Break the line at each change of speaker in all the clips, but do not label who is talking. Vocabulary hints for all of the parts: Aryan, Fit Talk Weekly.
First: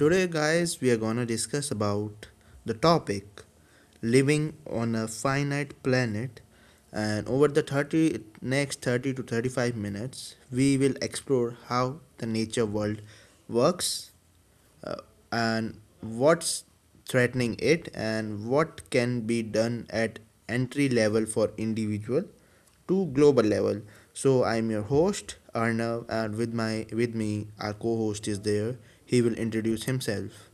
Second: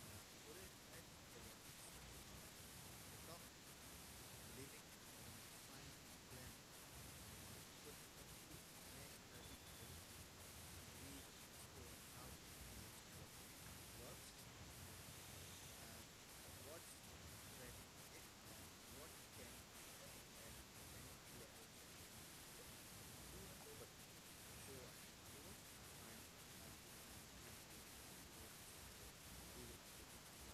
today guys, we are going to discuss about the topic, living on a finite planet, and over the 30 next 30 to 35 minutes, we will explore how the nature world works, uh, and what's threatening it and what can be done at entry level for individual to global level. So I'm your host Arnav, and with me our co-host is there. He will introduce himself.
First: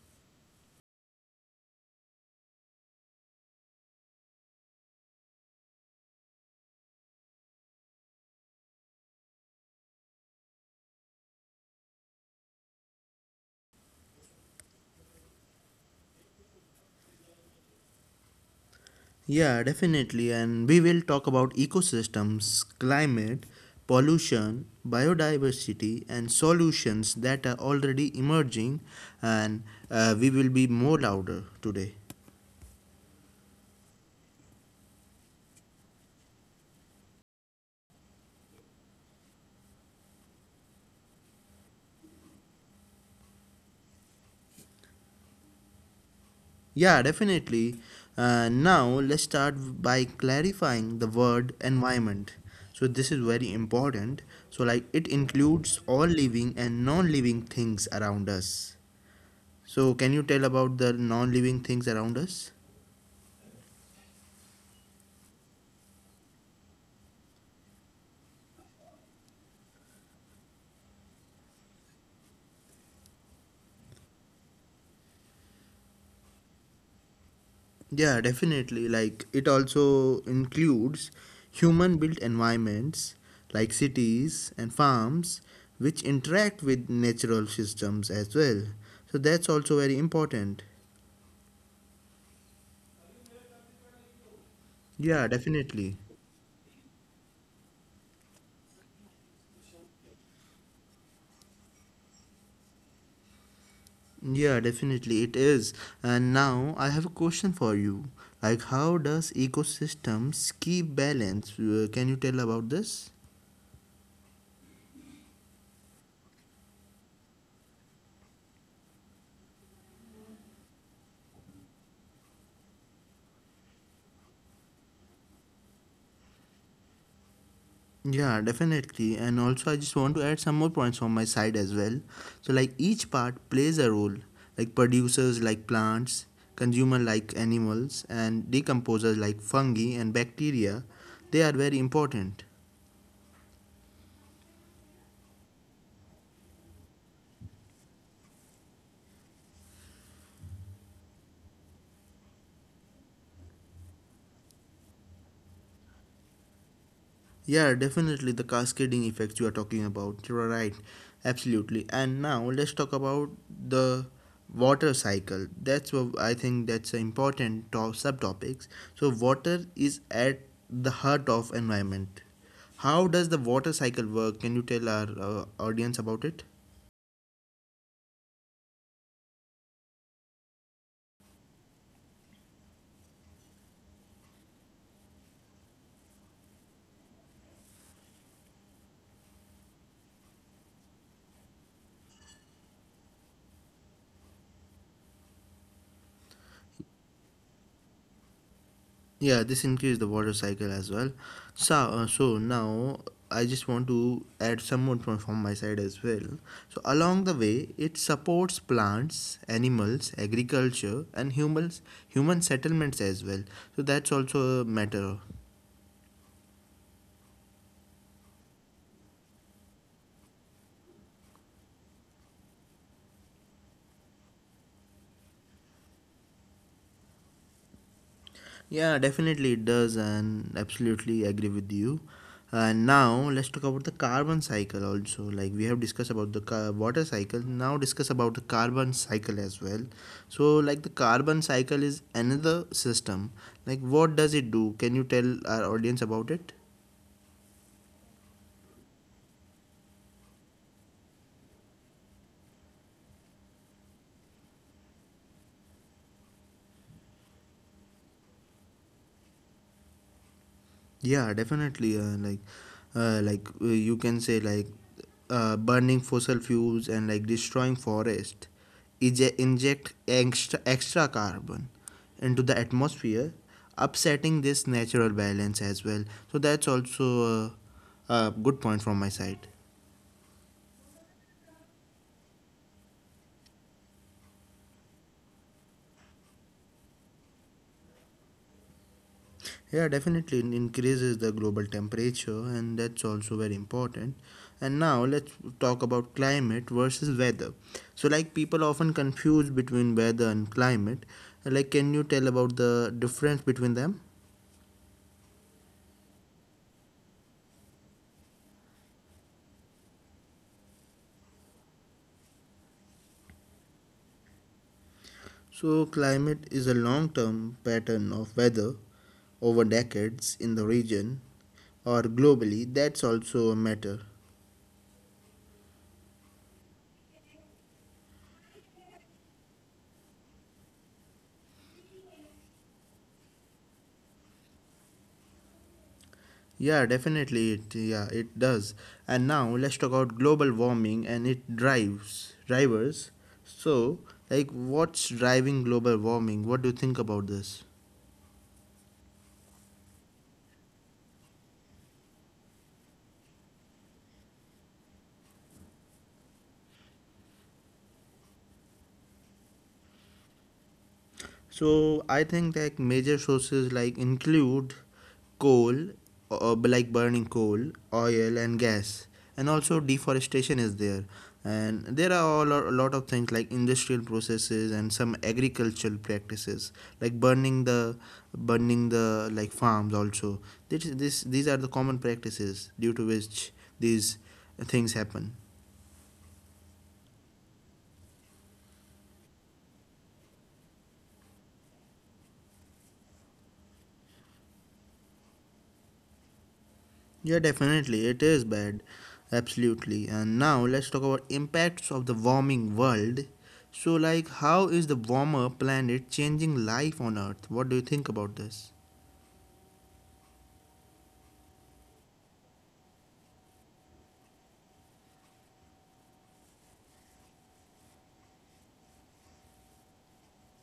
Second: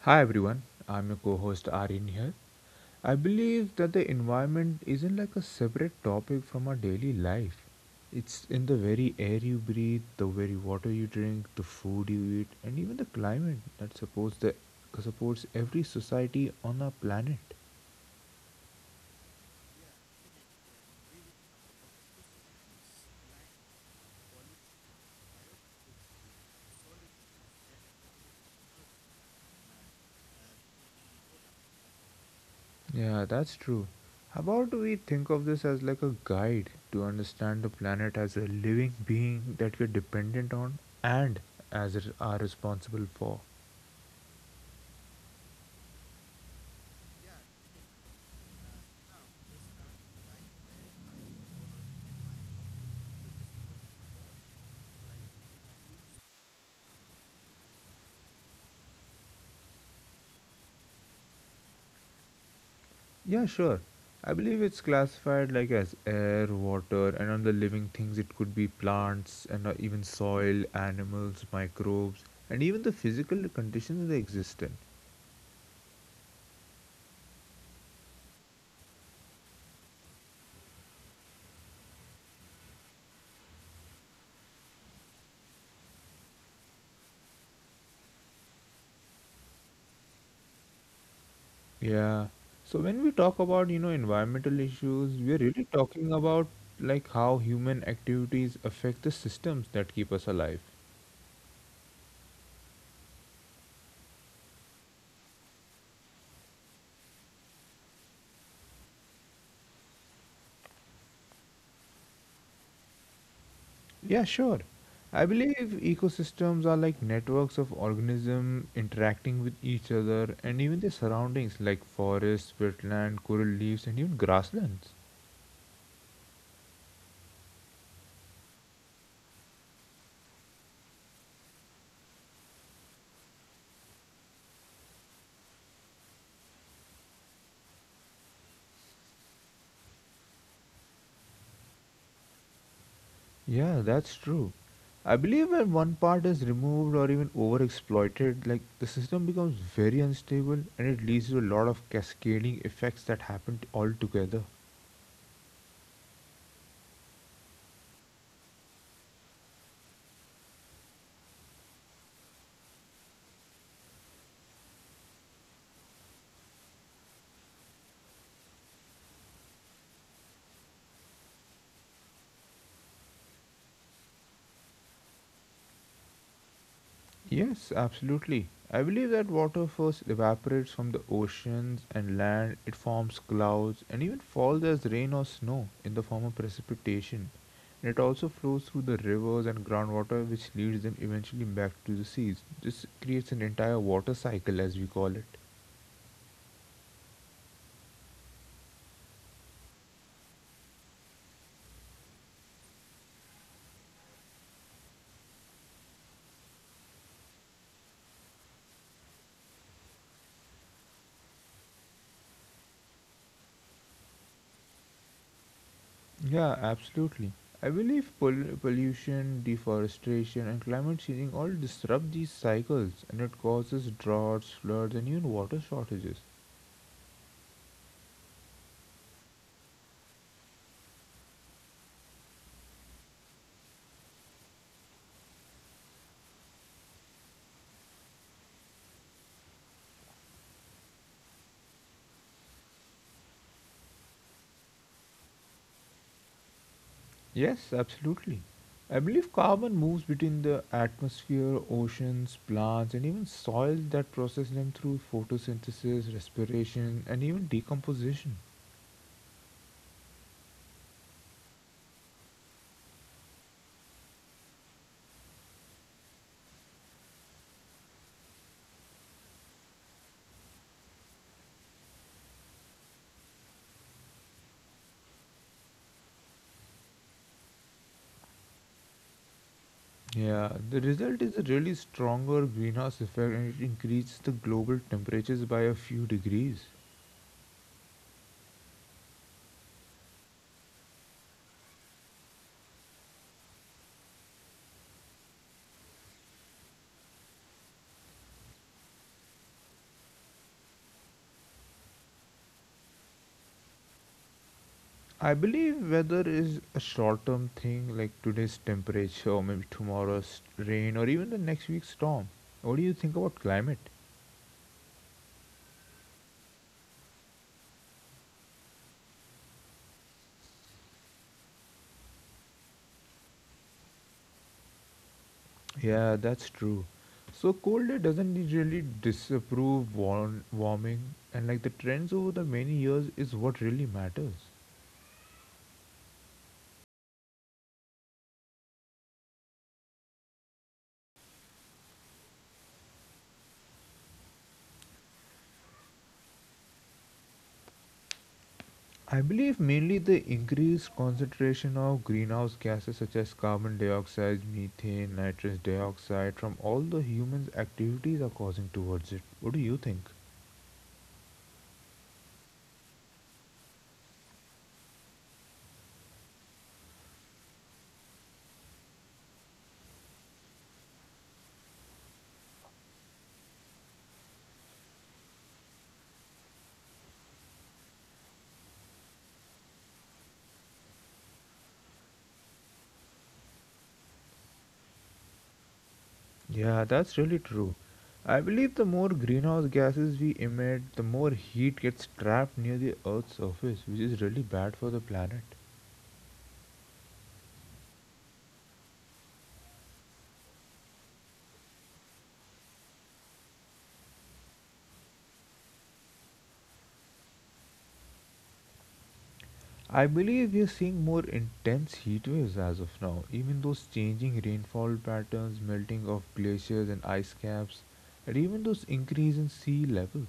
Hi everyone, I'm your co-host Aryan here. I believe that the environment isn't like a separate topic from our daily life. It's in the very air you breathe, the very water you drink, the food you eat, and even the climate that supports the supports every society on our planet.
Yeah, definitely, and we will talk about ecosystems, climate, pollution, biodiversity, and solutions that are already emerging. And we will be more louder today.
Yeah, that's true. How about we think of this as like a guide to understand the planet as a living being that we're dependent on and are responsible for?
Yeah, definitely. Now let's start by clarifying the word environment. So this is very important. So like it includes all living and non-living things around us. So can you tell about the non-living things around us?
Yeah, sure. I believe it's classified like as air, water, and on the living things it could be plants and even soil, animals, microbes, and even the physical conditions they exist in.
Yeah, definitely. Like it also includes human-built environments like cities and farms, which interact with natural systems as well. So that's also very important.
Yeah. So when we talk about,
Yeah,
you know,
definitely.
environmental issues, we're really talking about like how human activities affect the systems that keep us alive.
Yeah, definitely it is. And now I have a question for you. Like, how does ecosystems keep balance? Can you tell about this?
Yeah, sure. I believe ecosystems are like networks of organisms interacting with each other and even their surroundings like forests, wetland, coral reefs, and even grasslands.
Yeah, definitely. And also, I just want to add some more points from my side as well. So, like, each part plays a role, like producers like plants, consumer like animals, and decomposers like fungi and bacteria. They are very important.
Yeah, that's true. I believe when one part is removed or even overexploited, like the system becomes very unstable and it leads to a lot of cascading effects that happen altogether.
Yeah, definitely the cascading effects you are talking about. You're right. Absolutely. And now let's talk about the water cycle. That's what I think, that's an important top subtopics. So water is at the heart of environment. How does the water cycle work? Can you tell our audience about it?
Yes, absolutely. I believe that water first evaporates from the oceans and land, it forms clouds, and even falls as rain or snow in the form of precipitation. And it also flows through the rivers and groundwater, which leads them eventually back to the seas. This creates an entire water cycle, as we call it.
Yeah, this increase the water cycle as well. So, so now I just want to add some more from my side as well. So along the way, it supports plants, animals, agriculture, and human settlements as well. So that's also a matter.
Yeah, absolutely. I believe pollution, deforestation, and climate changing all disrupt these cycles and it causes droughts, floods, and even water shortages.
Yeah, definitely it does, and absolutely agree with you. And now let's talk about the carbon cycle also. Like we have discussed about the water cycle, now discuss about the carbon cycle as well. So, like the carbon cycle is another system. Like, what does it do? Can you tell our audience about it?
Yes, absolutely. I believe carbon moves between the atmosphere, oceans, plants, and even soil that process them through photosynthesis, respiration, and even decomposition.
Yeah, definitely. You can say like burning fossil fuels and like destroying forest, inject extra carbon into the atmosphere, upsetting this natural balance as well. So that's also a good point from my side.
Yeah, the result is a really stronger greenhouse effect and it increases the global temperatures by a few degrees.
Yeah, definitely it increases the global temperature, and that's also very important. And now let's talk about climate versus weather. So, like, people often confuse between weather and climate. Like, can you tell about the difference between them?
I believe weather is a short term thing like today's temperature, or maybe tomorrow's rain, or even the next week's storm. What do you think about climate?
So, climate is a long term pattern of weather over decades in the region or globally. That's also a matter.
Yeah, that's true. So cold air doesn't really disapprove warming, and like the trends over the many years is what really matters.
Yeah, it does. And now let's talk about global warming and it drives drivers. So, like what's driving global warming? What do you think about this?
I believe mainly the increased concentration of greenhouse gases such as carbon dioxide, methane, nitrous dioxide from all the humans' activities are causing towards it. What do you think?
So I think like major sources like include coal, like burning coal, oil and gas, and also deforestation is there. And there are all a lot of things like industrial processes and some agricultural practices, like burning the like farms also. This these are the common practices due to which these things happen.
Yeah, that's really true. I believe the more greenhouse gases we emit, the more heat gets trapped near the Earth's surface, which is really bad for the planet.
Yeah, definitely. It is bad. Absolutely. And now let's talk about impacts of the warming world. So like how is the warmer planet changing life on earth? What do you think about this?
I believe we are seeing more intense heat waves as of now. Even those changing rainfall patterns, melting of glaciers and ice caps, and even those increase in sea levels.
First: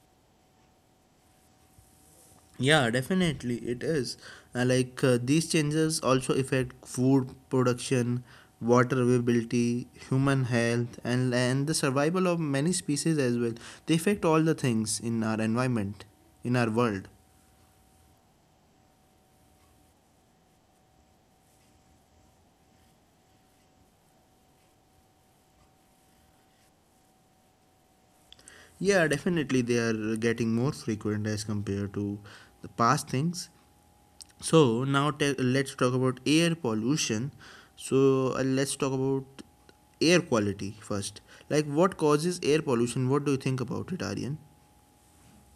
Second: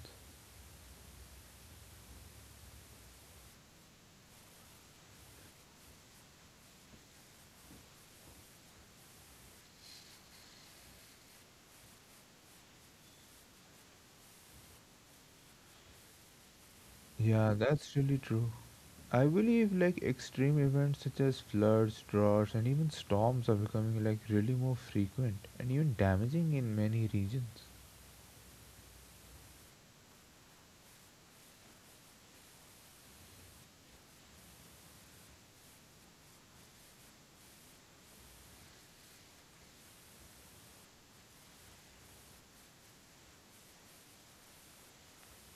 Yeah, definitely it is. These changes also affect food production, water availability, human health, and the survival of many species as well. They affect all the things in our environment, in our world.
Yeah, that's really true. I believe like extreme events such as floods, droughts, and even storms are becoming like really more frequent and even damaging in many regions.
Yeah, definitely they are getting more frequent as compared to the past things. So now let's talk about air pollution. So let's talk about air quality first. Like what causes air pollution? What do you think about it, Aryan?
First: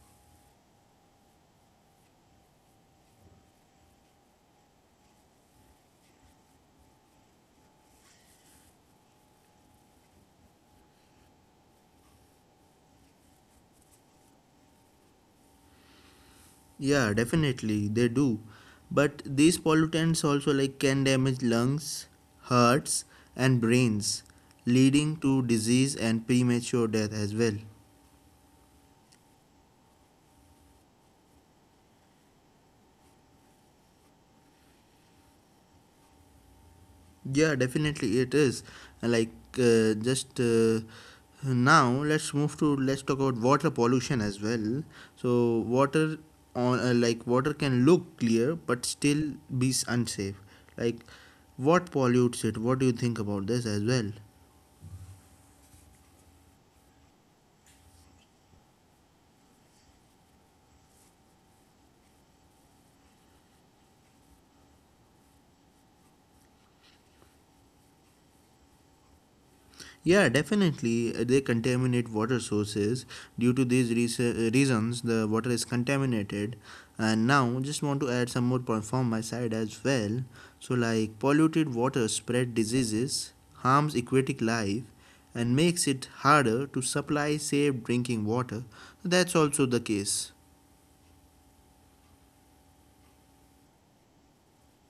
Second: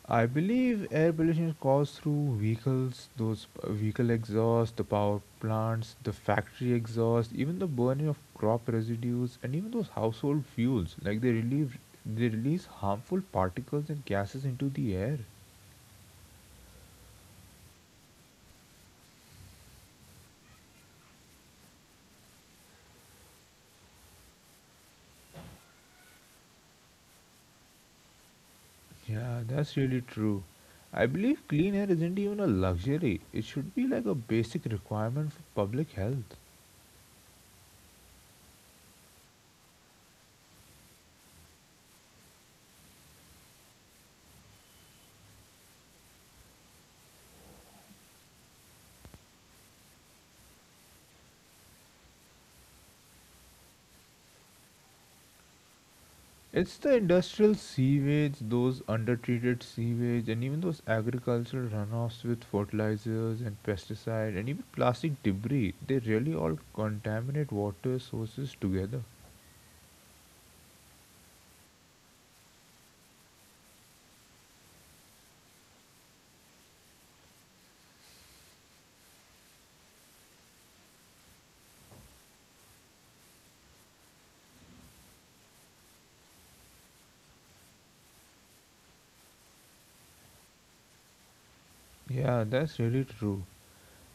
I believe air pollution is caused through vehicles, vehicle exhaust, the power plants, the factory exhaust, even the burning of crop residues, and even those household fuels. Like they release harmful particles and gases into the air.
Yeah, definitely they do. But these pollutants also like can damage lungs, hearts and brains, leading to disease and premature death as well.
Yeah, that's really true. I believe clean air isn't even a luxury. It should be like a basic requirement for public health.
Yeah, definitely it is. Like just Now, let's move to let's talk about water pollution as well. So water on like water can look clear but still be unsafe. Like what pollutes it? What do you think about this as well?
It's the industrial sewage, those undertreated sewage, and even those agricultural runoffs with fertilizers and pesticide, and even plastic debris. They really all contaminate water sources together.
Yeah, definitely. They contaminate water sources. Due to these reasons, the water is contaminated. And now, just want to add some more point from my side as well. So, like polluted water spread diseases, harms aquatic life, and makes it harder to supply safe drinking water. That's also the case.
Yeah, that's really true.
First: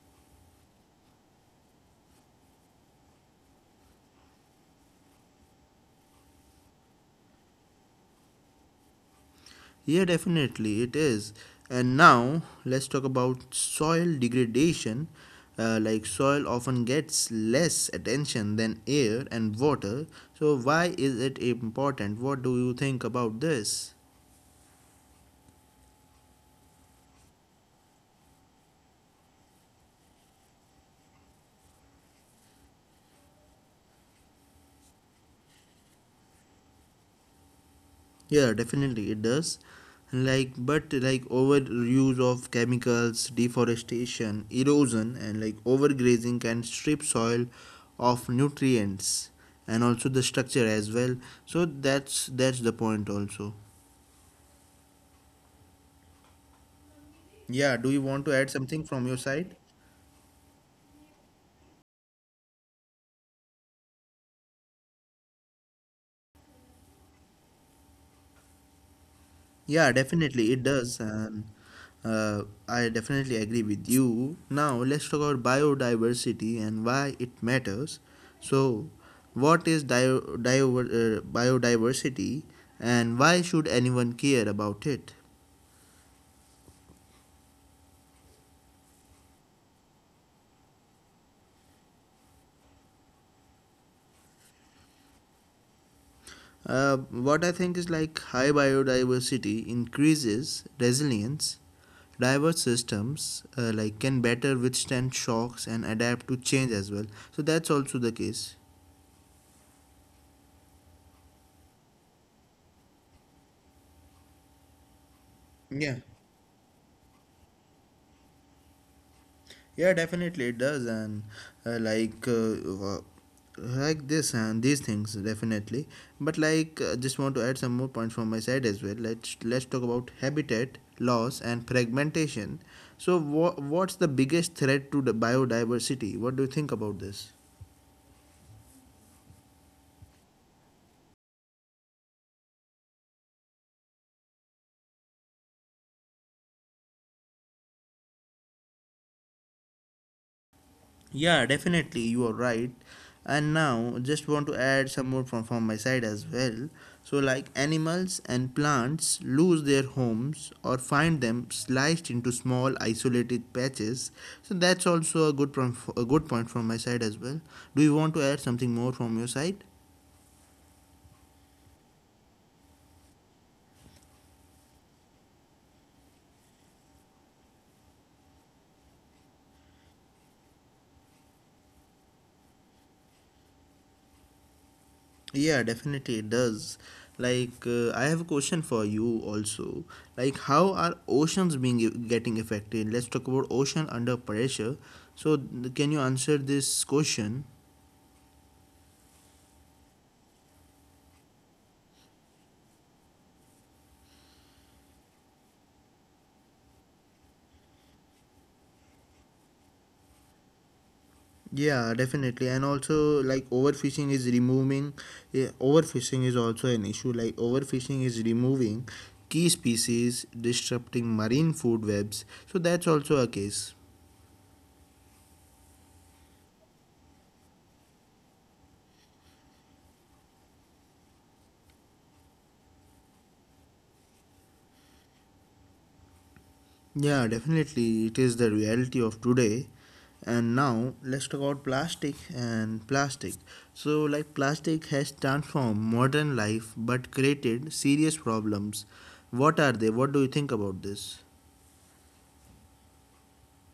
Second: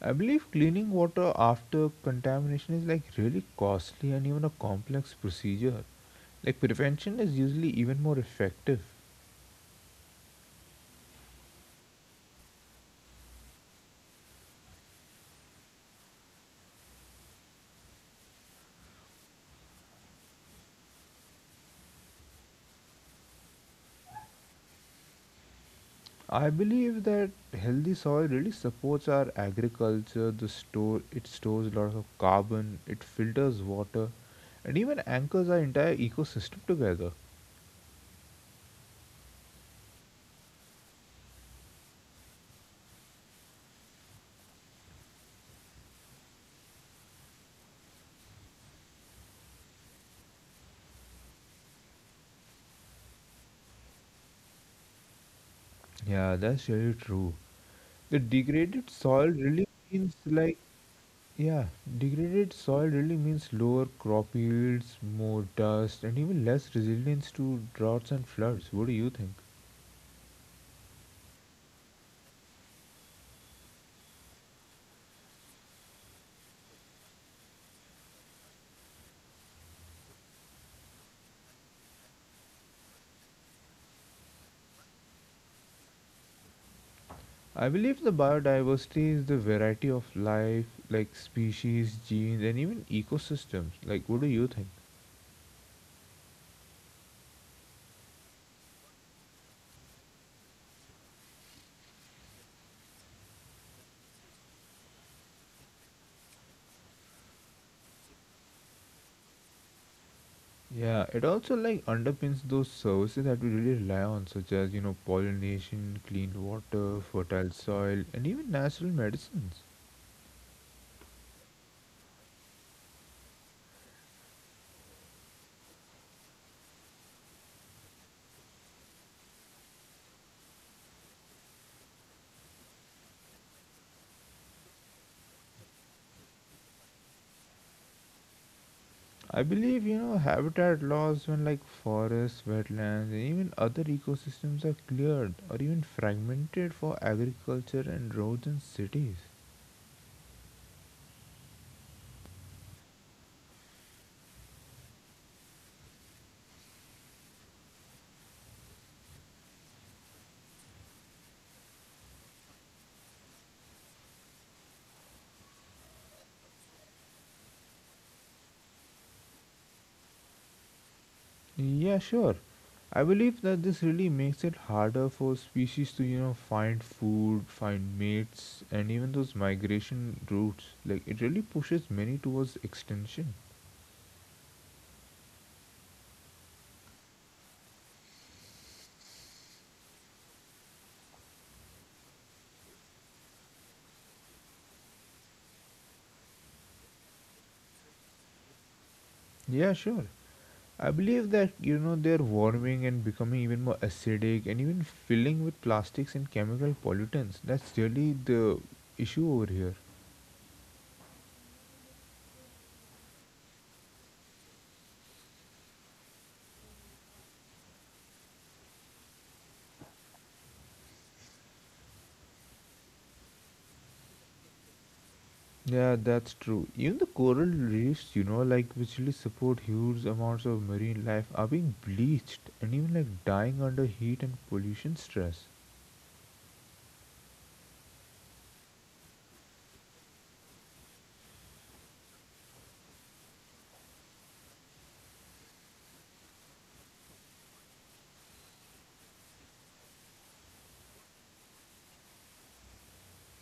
I believe cleaning water after contamination is like really costly and even a complex procedure. Like prevention is usually even more effective.
Yeah, definitely it is. And now let's talk about soil degradation. Like soil often gets less attention than air and water. So why is it important? What do you think about this?
I believe that healthy soil really supports our agriculture. The store It stores a lot of carbon, it filters water, and even anchors our entire ecosystem together.
Yeah, definitely it does. But like overuse of chemicals, deforestation, erosion and like overgrazing can strip soil of nutrients and also the structure as well. So that's the point also.
Yeah, that's really true. The
Yeah,
degraded
do you want
soil
to add
really
something
means
from your
like
side?
yeah, Degraded soil really means lower crop yields, more dust, and even less resilience to droughts and floods. What do you think?
Yeah, definitely it does, and uh, I definitely agree with you. Now let's talk about biodiversity and why it matters. So, what is biodiversity, and why should anyone care about it?
I believe the biodiversity is the variety of life, like species, genes, and even ecosystems. Like, what do you think?
What I think is like high biodiversity increases resilience. Diverse systems like can better withstand shocks and adapt to change as well. So that's also the case.
Yeah, it also like underpins those services that we really rely on, such as you know
Yeah,
pollination, clean water, fertile soil, and even natural
yeah,
medicines.
definitely it does, and uh, like uh, wha- this and these things definitely. But like, just want to add some more points from my side as well. Let's talk about habitat loss and fragmentation. So, what's the biggest threat to the biodiversity? What do you think about this?
I believe you know habitat loss when like forests, wetlands, and even other ecosystems are cleared or even fragmented for agriculture and roads and cities.
Yeah, definitely, you are right. And now, just want to add some more from my side as well. So, like animals and plants lose their homes or find them sliced into small isolated patches. So that's also a good from a good point from my side as well. Do you want to add something more from your side?
Yeah, sure. I believe that this really makes it harder for species to, you know, find food, find mates, and even those migration routes. Like, it really pushes many towards extinction.
Yeah, definitely it does. Like, I have a question for you also. Like, how are oceans getting affected? Let's talk about ocean under pressure. So, can you answer this question?
Yeah, sure. I believe that, you know, they're warming and becoming even more acidic and even filling with plastics and chemical pollutants. That's really the issue over here.
Yeah, definitely. And also, like, overfishing is also an issue. Like, overfishing is removing key species, disrupting marine food webs. So, that's also a case.
Yeah, that's true. Even the coral reefs, you know, like which really support huge amounts of marine life, are being bleached and even like dying under heat and pollution stress.
Yeah, definitely. It is the reality of today. And now let's talk about plastic. So, like, plastic has transformed modern life but created serious problems. What are they? What do you think about this?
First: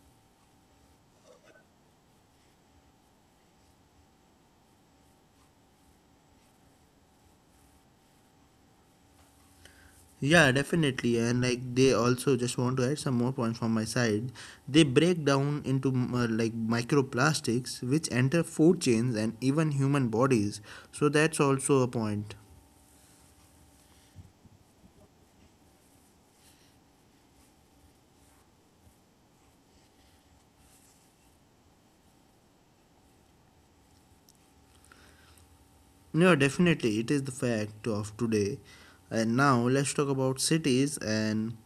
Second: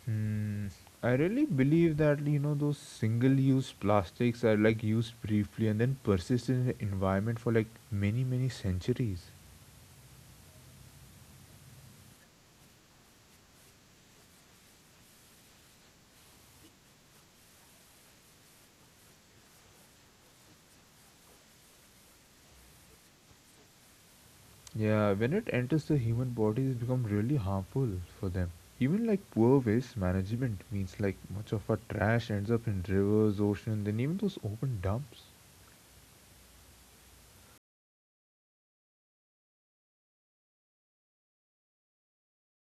Hmm. I really believe that you know those single-use plastics are like used briefly and then persist in the environment for like many centuries.
Yeah, definitely. And like they also just want to add some more points from my side. They break down into like microplastics which enter food chains and even human bodies. So that's also a point.
Yeah, when it enters the human body, it becomes really harmful for them. Even like poor waste management means like much of our trash ends up in rivers, oceans, and even those open dumps.
No, definitely, it is the fact of today. And now let's talk about cities and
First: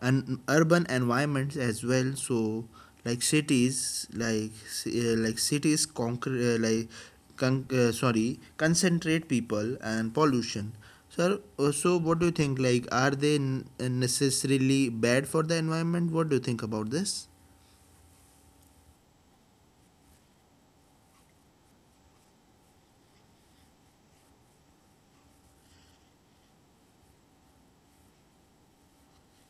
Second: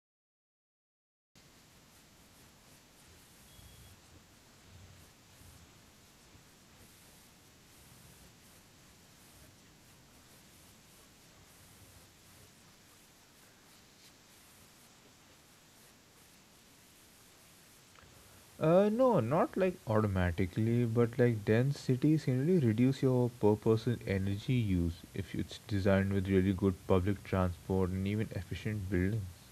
urban environments as well. So, like cities, concentrate people and pollution. Sir. So what do you think? Like, are they necessarily bad for the environment? What do you think about this?
No, not like automatically, but like dense cities generally reduce your per person energy use if it's designed with really good public transport and even efficient buildings.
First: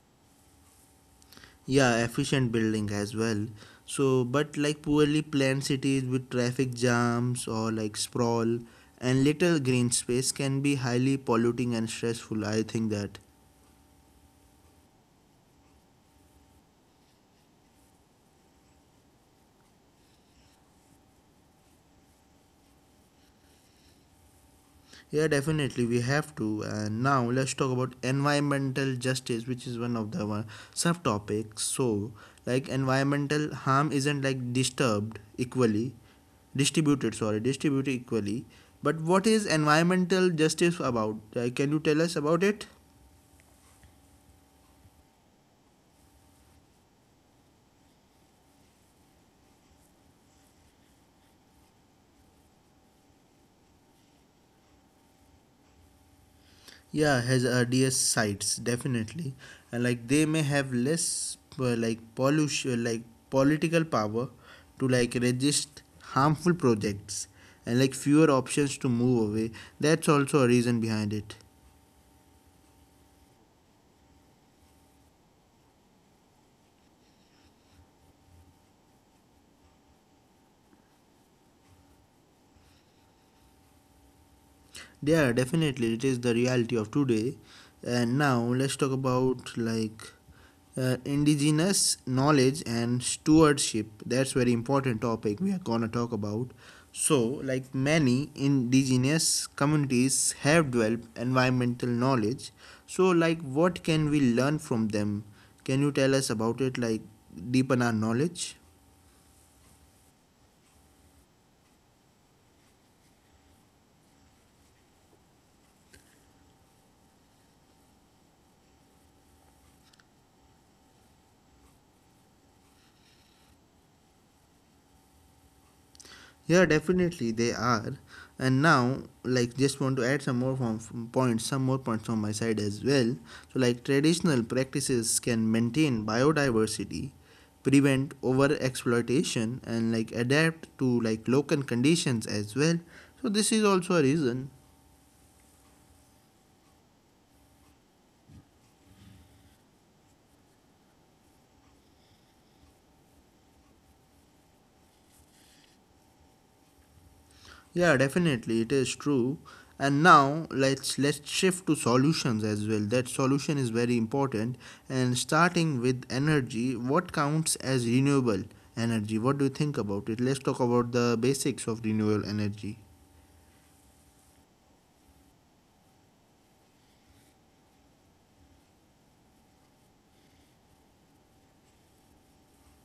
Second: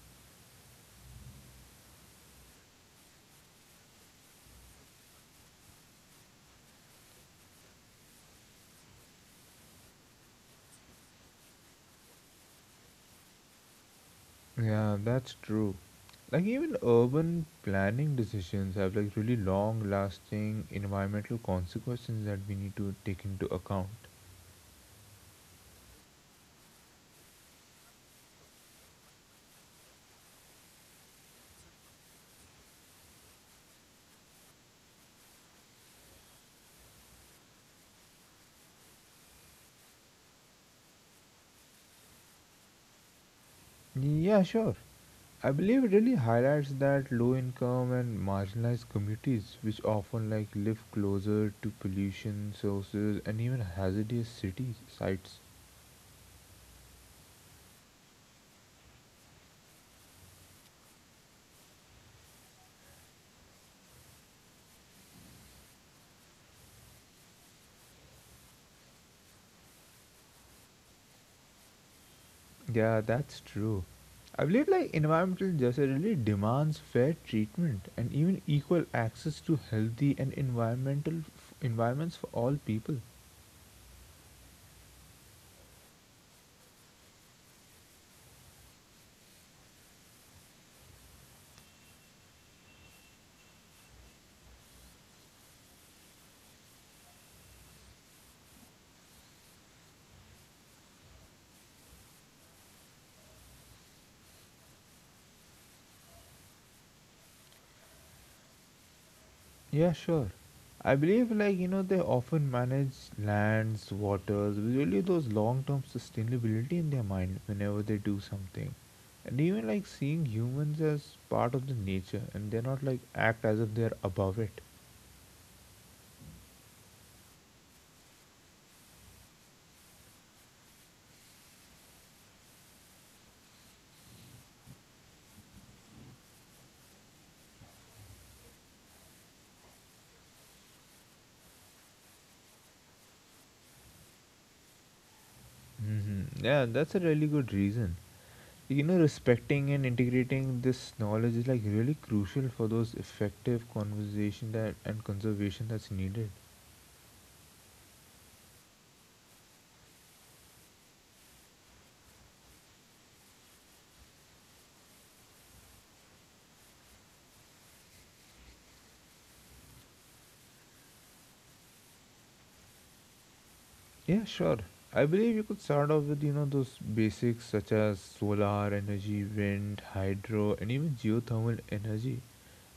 Yeah, efficient building as well. So, but like poorly planned cities with traffic jams or like sprawl and little green space can be highly polluting and stressful. I think that.
Yeah, that's true. Like even urban planning decisions have like really long lasting environmental consequences that we need to take into account.
Yeah, definitely we have to. And now let's talk about environmental justice, which is one of the one subtopics. So, like environmental harm isn't like distributed. Sorry, distributed equally. But what is environmental justice about? Like, can you tell us about it?
Yeah, sure. I believe it really highlights that low income and marginalized communities which often like live closer to pollution sources and even hazardous cities sites.
Yeah, has rds sites, definitely. And like they may have less like political power to like resist harmful projects, and like fewer options to move away. That's also a reason behind it.
Yeah, that's true. I believe like environmental justice really demands fair treatment and even equal access to healthy and environments for all people.
Yeah, definitely, it is the reality of today. And now let's talk about like indigenous knowledge and stewardship. That's very important topic we are gonna talk about. So, like many indigenous communities have developed environmental knowledge. So, like what can we learn from them? Can you tell us about it? Like deepen our knowledge.
Yeah, sure. I believe like you know they often manage lands, waters, with really those long-term sustainability in their mind whenever they do something. And even like seeing humans as part of the nature and they're not like act as if they're above it.
Yeah, definitely they are. And now, like, just want to add some more some more points on my side as well. So, like, traditional practices can maintain biodiversity, prevent over exploitation, and like adapt to like local conditions as well. So, this is also a reason.
Mm-hmm. Yeah, that's a really good reason. You know, respecting and integrating this knowledge is like really crucial for those effective conversation that and conservation that's needed.
Yeah, definitely, it is true. And now let's shift to solutions as well. That solution is very important. And starting with energy, what counts as renewable energy? What do you think about it? Let's talk about the basics of renewable energy.
Yeah, sure. I believe you could start off with you know those basics such as solar energy, wind, hydro, and even geothermal energy.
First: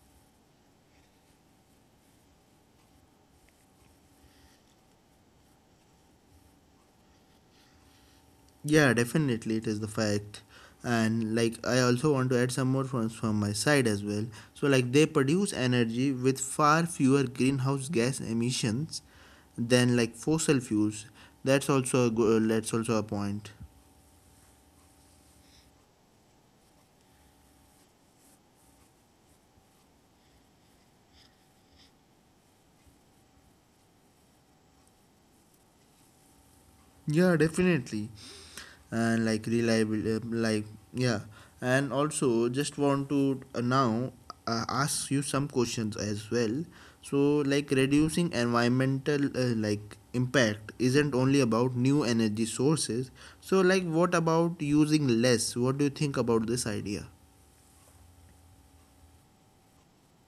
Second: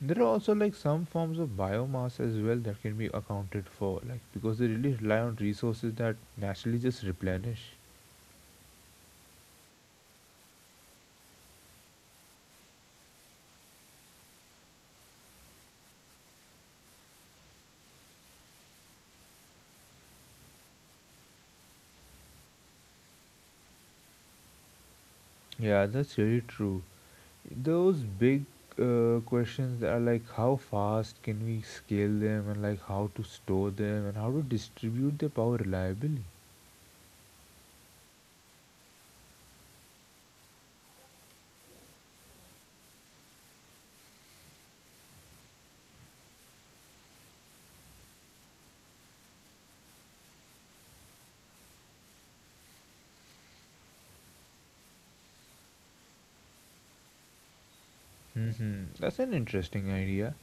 There are also like some forms of biomass as well that can be accounted for, like because they really rely on resources that naturally just replenish.
Yeah, definitely it is the fact. And like I also want to add some more points from my side as well. So like they produce energy with far fewer greenhouse gas emissions than like fossil fuels. That's also a that's also a point.
Yeah, that's really true. Those big questions are like how fast can we scale them and like how to store them and how to distribute the power reliably.
Yeah, definitely. And like reliable, yeah. And also, just want to now ask you some questions as well. So, like reducing environmental like impact isn't only about new energy sources. So, like what about using less? What do you think about this idea?
Hmm. That's an interesting idea.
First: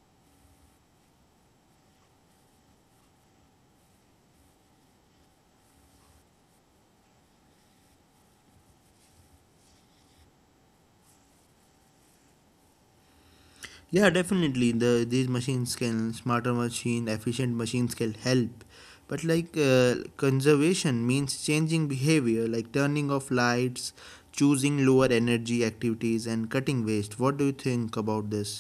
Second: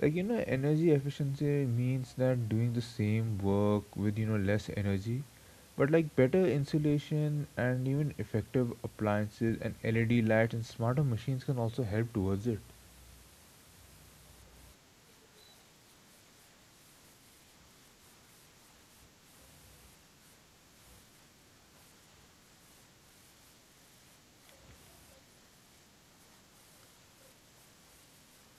Like you know, energy efficiency means that doing the same work with you know less energy, but like better insulation and even effective appliances and LED lights and smarter machines can also help towards it.
Yeah, definitely. These machines can smarter machine, efficient machines can help. But like conservation means changing behavior, like turning off lights, choosing lower energy activities, and cutting waste. What do you think about this?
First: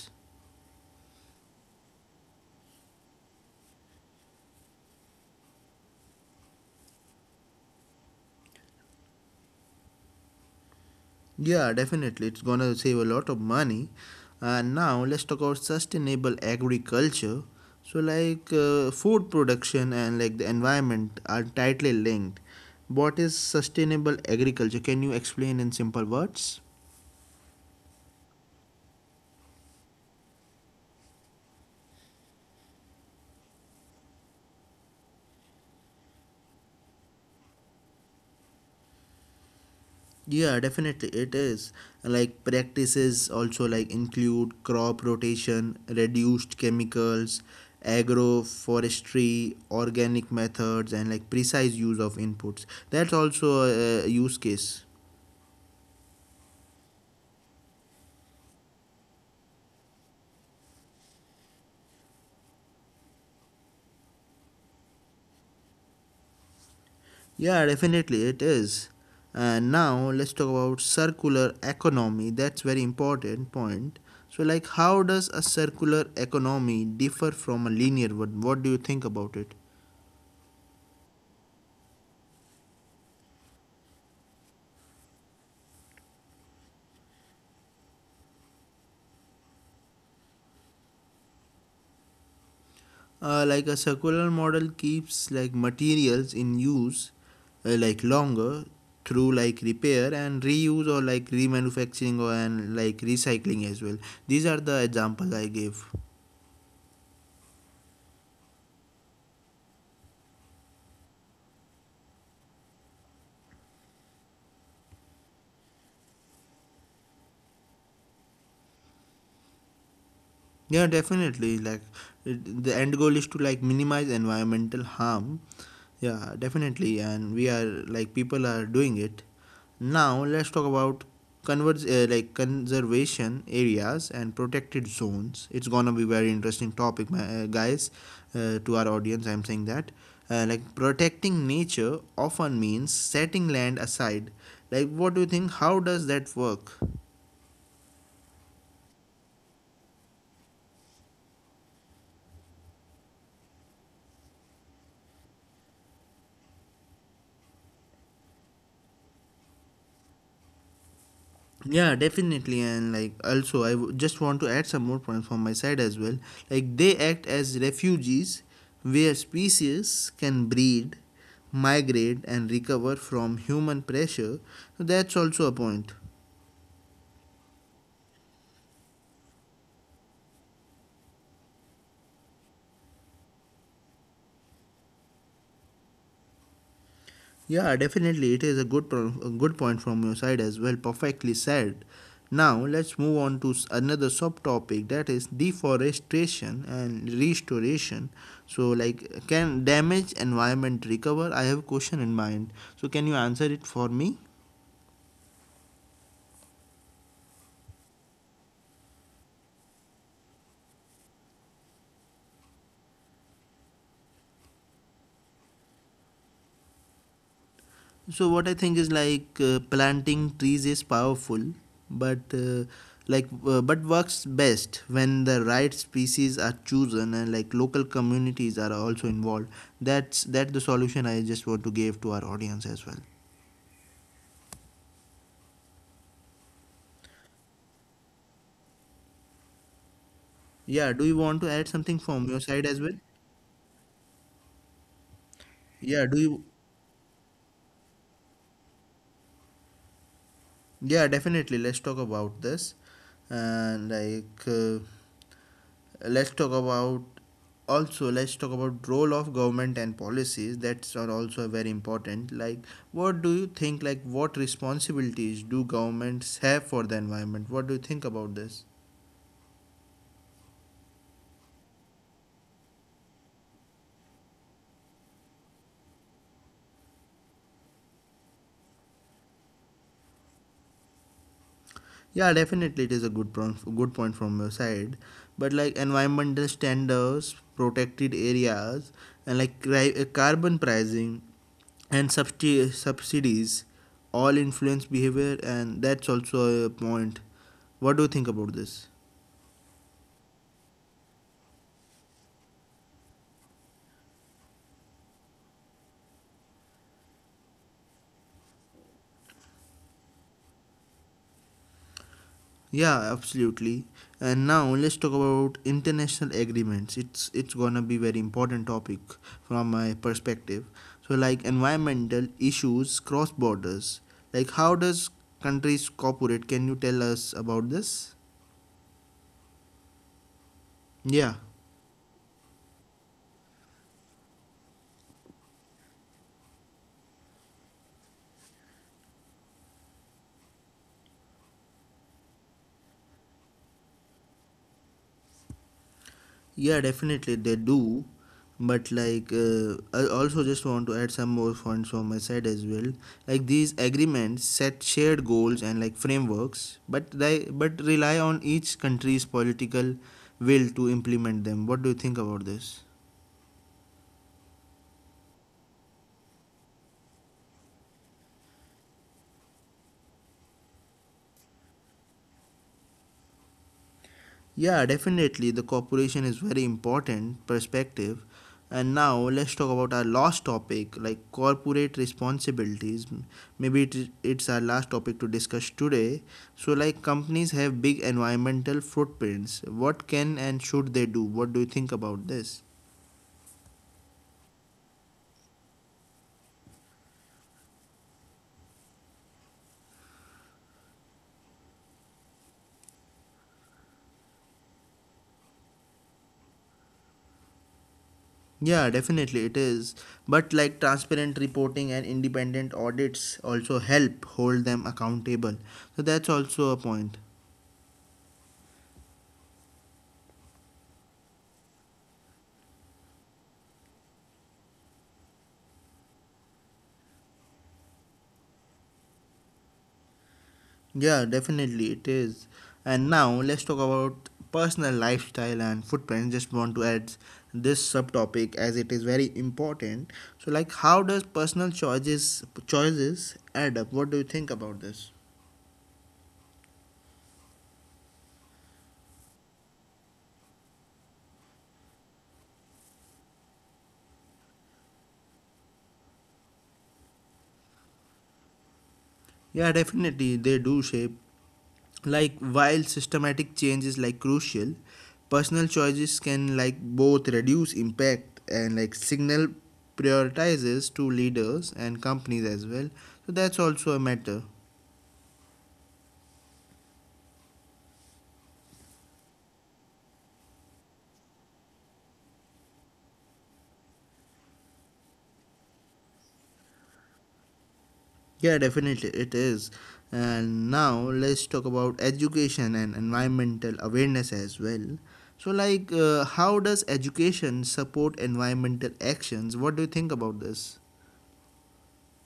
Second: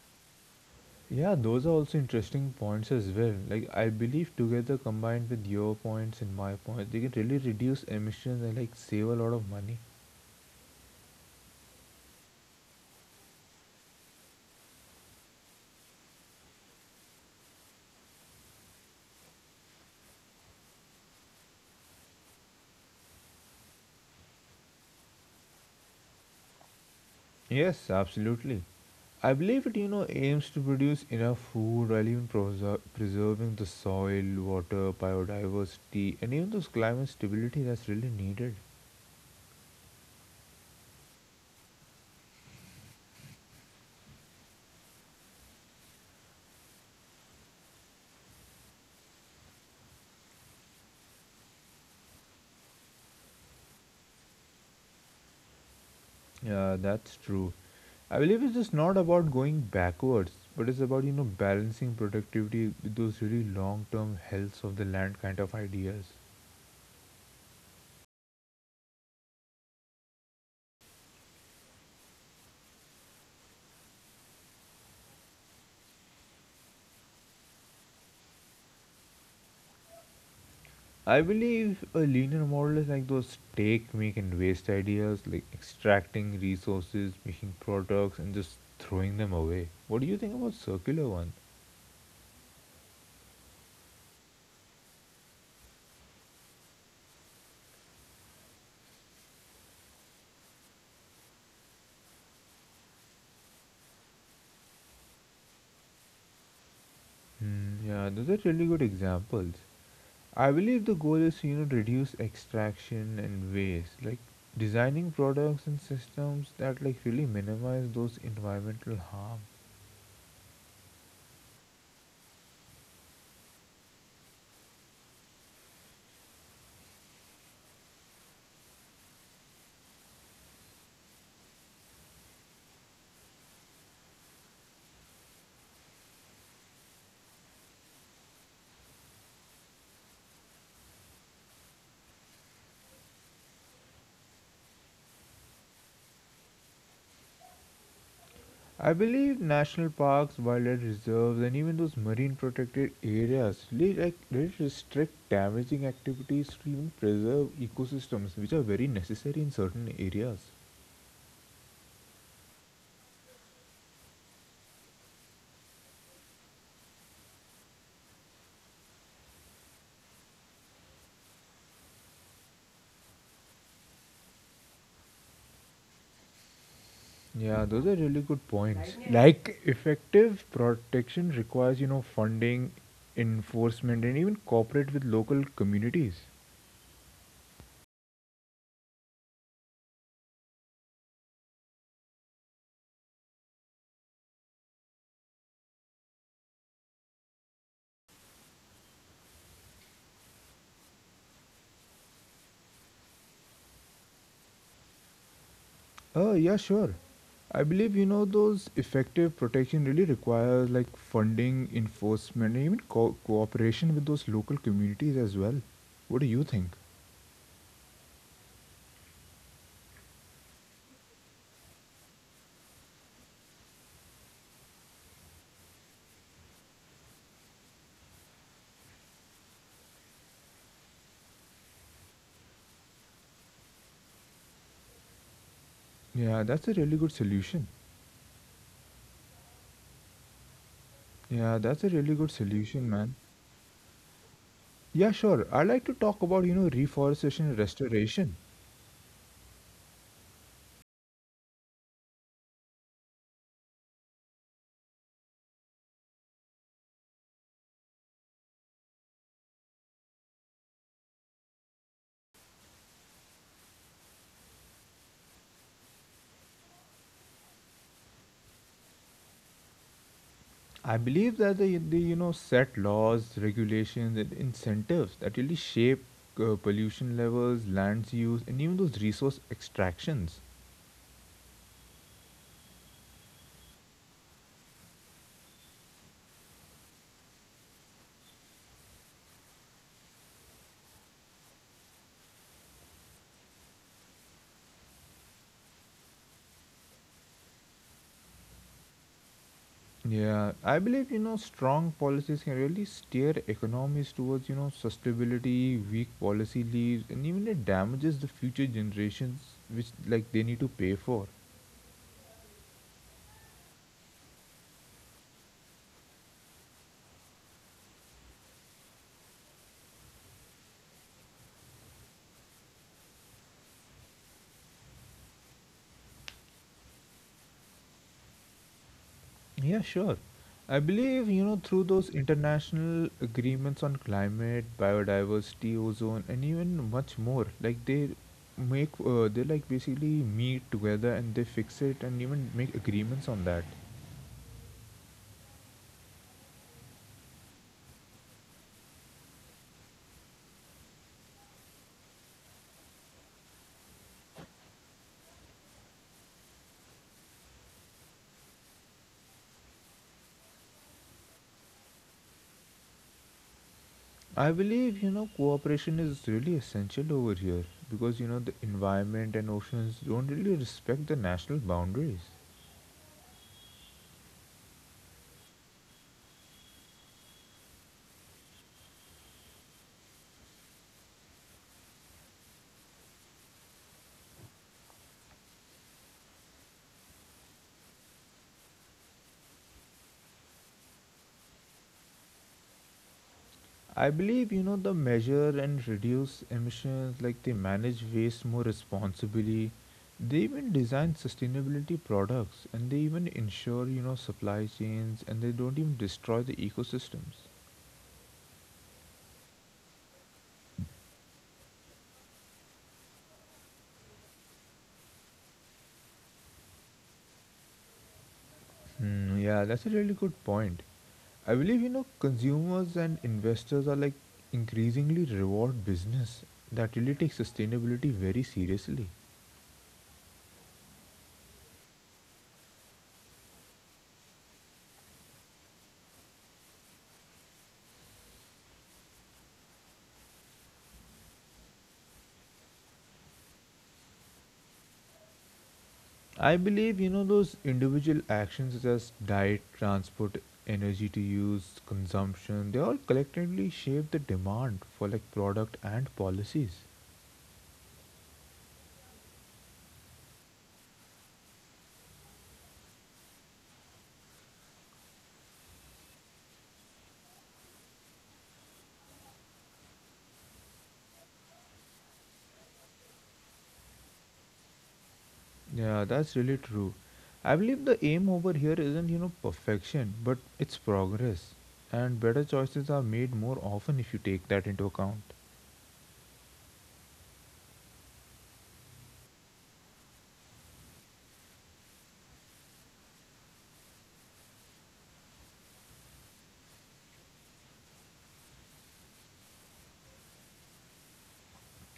Yeah, those are also interesting points as well. Like I believe together combined with your points and my points, they can really reduce emissions and like save a lot of money.
Yeah, definitely. It's gonna save a lot of money. And now let's talk about sustainable agriculture. So, like food production and like the environment are tightly linked. What is sustainable agriculture? Can you explain in simple words?
Yes, absolutely. I believe it, you know, aims to produce enough food while even preserving the soil, water, biodiversity, and even those climate stability that's really needed.
Yeah, definitely it is. Like practices also like include crop rotation, reduced chemicals, agroforestry, organic methods and like precise use of inputs. That's also a use case.
Yeah, that's true. I believe it's just not about going backwards, but it's about you know balancing productivity with those really long-term health of the land kind of ideas.
Yeah, definitely it is. And now let's talk about circular economy. That's very important point. So like how does a circular economy differ from a linear one? What do you think about it?
I believe a linear model is like those take, make, and waste ideas, like extracting resources, making products, and just throwing them away. What do you think about circular one?
Like a circular model keeps like materials in use like longer through like repair and reuse or like remanufacturing or and like recycling as well. These are the examples I gave.
Hmm, yeah, those are really good examples. I believe the goal is to, you know reduce extraction and waste, like designing products and systems that like really minimize those environmental harm.
Yeah, definitely. Like it, the end goal is to like minimize environmental harm. Yeah, definitely. And we are like people are doing it. Now let's talk about converge like conservation areas and protected zones. It's gonna be very interesting topic, my, guys. To our audience, I'm saying that like protecting nature often means setting land aside. Like, what do you think? How does that work?
I believe national parks, wildlife reserves, and even those marine protected areas really restrict damaging activities to even preserve ecosystems, which are very necessary in certain areas.
Yeah, definitely, and like also, just want to add some more points from my side as well. Like they act as refuges where species can breed, migrate, and recover from human pressure. So, that's also a point.
Yeah, those are really good points. Like effective protection requires, you know, funding, enforcement, and even cooperate with local communities.
Yeah, definitely. It is a a good point from your side as well. Perfectly said. Now let's move on to another subtopic that is deforestation and restoration. So, like, can damaged environment recover? I have a question in mind. So, can you answer it for me?
Yeah, sure. I believe you know those effective protection really requires like funding, enforcement, and even cooperation with those local communities as well. What do you think?
So what I think is like planting trees is powerful, but but works best when the right species are chosen and like local communities are also involved. That's the solution I just want to give to our audience as well.
Yeah, that's a really good solution.
Yeah, do you want to add something from
Yeah,
your
that's a
side as
really
well?
good solution, man. Yeah,
Yeah, do
sure. I'd
you?
like to talk about you know reforestation and restoration.
Yeah, definitely. Let's talk about this. And like, let's talk about also let's talk about role of government and policies that are also very important. Like what do you think, like what responsibilities do governments have for the environment? What do you think about this?
I believe that they you know set laws, regulations, and incentives that really shape pollution levels, lands use, and even those resource extractions.
Yeah, definitely it is a good point from your side. But like environmental standards, protected areas, and like carbon pricing and subsidies all influence behavior, and that's also a point. What do you think about this?
Yeah, I believe you know strong policies can really steer economies towards you know sustainability. Weak policy leaves, and even it damages the future generations, which like they need to pay for.
Yeah, absolutely. And now let's talk about international agreements. It's gonna be very important topic from my perspective. So like environmental issues cross borders. Like how does countries cooperate? Can you tell us about this?
Yeah, sure.
Yeah.
I believe, you know, through those international agreements on climate, biodiversity, ozone, and even much more, like they they like basically meet together and they fix it and even make agreements on that.
Yeah, definitely they do. But like, I also just want to add some more points from my side as well. Like these agreements set shared goals and like frameworks, but rely on each country's political will to implement them. What do you think about this?
I believe, you know, cooperation is really essential over here because, you know, the environment and oceans don't really respect the national boundaries.
Yeah, definitely. The cooperation is very important perspective. And now let's talk about our last topic, like corporate responsibilities. Maybe it's our last topic to discuss today. So, like companies have big environmental footprints. What can and should they do? What do you think about this?
I believe you know the measure and reduce emissions, like they manage waste more responsibly. They even design sustainability products and they even ensure you know supply chains and they don't even destroy the ecosystems.
Yeah, definitely it is. But like transparent reporting and independent audits also help hold them accountable. So that's also a point.
Hmm, yeah, that's a really good point. I believe you know consumers and investors are like increasingly reward business that really take sustainability very seriously.
Yeah, definitely it is. And now let's talk about personal lifestyle and footprints. Just want to add this subtopic as it is very important. So, like, how does personal choices add up? What do you think about this?
I believe you know those individual actions such as diet, transport, energy to use, consumption, they all collectively shape the demand for like product and policies.
Yeah, definitely they do shape. Like, while systematic change is like crucial, personal choices can like both reduce impact and like signal prioritizes to leaders and companies as well. So that's also a matter.
Yeah, that's really true. I believe the aim over here isn't you know perfection, but it's progress. And better choices are made more often if you take that into account.
Yeah, definitely it is. And now let's talk about education and environmental awareness as well. So, like, how does education support environmental actions? What do you think about this?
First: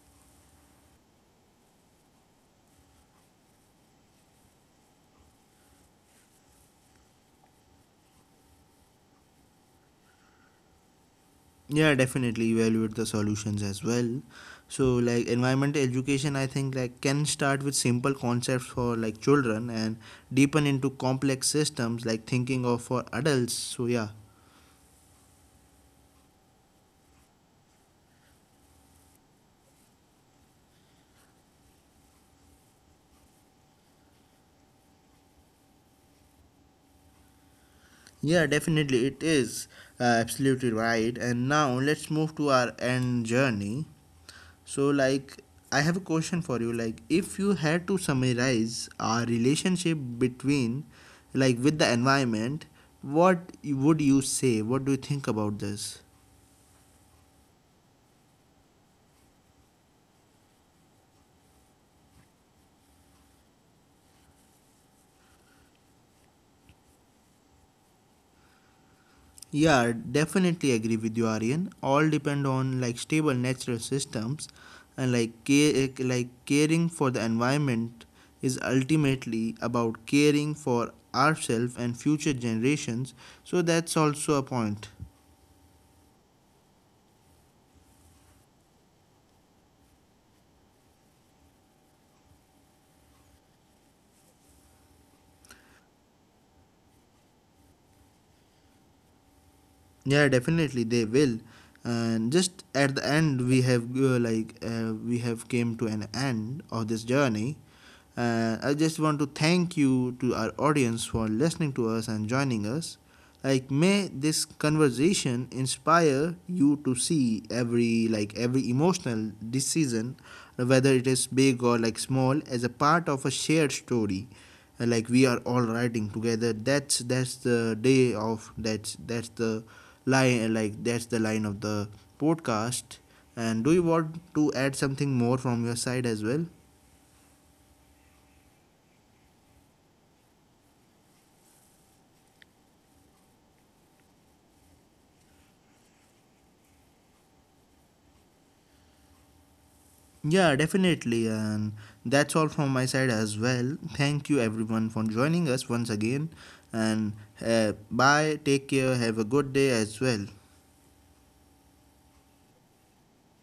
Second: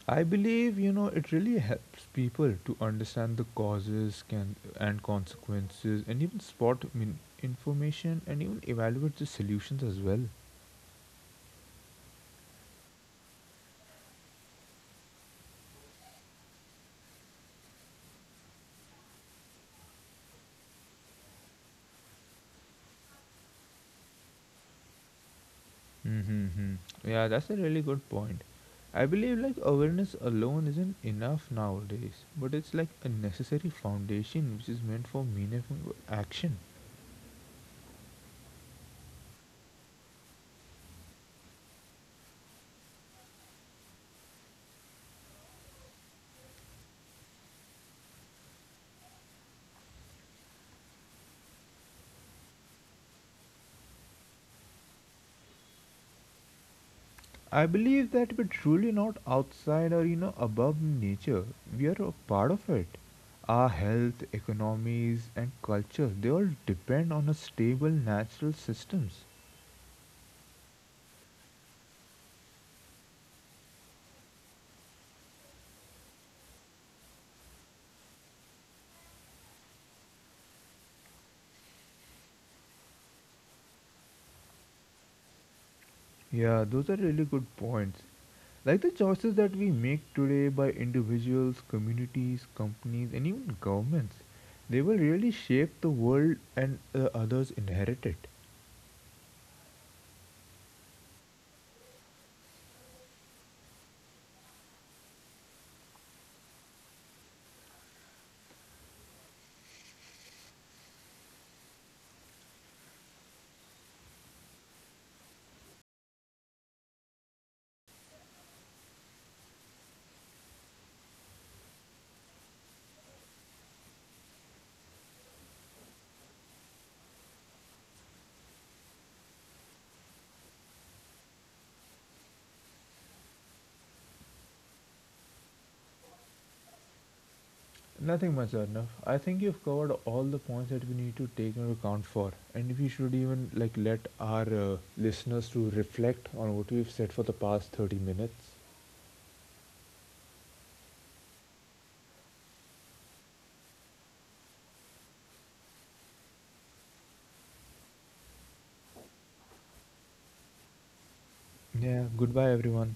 I believe you know it really helps people to understand the causes can and consequences and even spot information and even evaluate the solutions as well.
Yeah, definitely evaluate the solutions as well. So, like, environmental education, I think, like, can start with simple concepts for like children and deepen into complex systems, like thinking of for adults. So, yeah.
Mm-hmm. Yeah, that's a really good point. I believe like awareness alone isn't enough nowadays, but it's like a necessary foundation which is meant for meaningful action.
Yeah, definitely, it is absolutely right. And now let's move to our end journey. So, like, I have a question for you. Like, if you had to summarize our relationship between, like, with the environment, would you say? What do you think about this?
I believe that we're truly not outside or you know above nature. We are a part of it. Our health, economies, and culture they all depend on a stable natural systems.
Yeah, definitely agree with you, Aryan. All depend on like stable natural systems, and like care, like caring for the environment is ultimately about caring for ourselves and future generations. So that's also a point.
Yeah, those are really good points. Like the choices that we make today by individuals, communities, companies, and even governments, they will really shape the world and the others inherit it.
Yeah, definitely they will. And just at the end, we have we have came to an end of this journey. I just want to thank you to our audience for listening to us and joining us. Like may this conversation inspire you to see every like every emotional decision, whether it is big or like small, as a part of a shared story like we are all riding together. That's the line, like that's the line of the podcast. And do you want to add something more from your side as well?
Nothing much, Arnav. I think you've covered all the points that we need to take into account for, and we should even like let our listeners to reflect on what we've said for the past 30 minutes.
Yeah, definitely. And that's all from my side as well. Thank you everyone for joining us once again. And bye, take care, have a good day as well.
Yeah, goodbye everyone.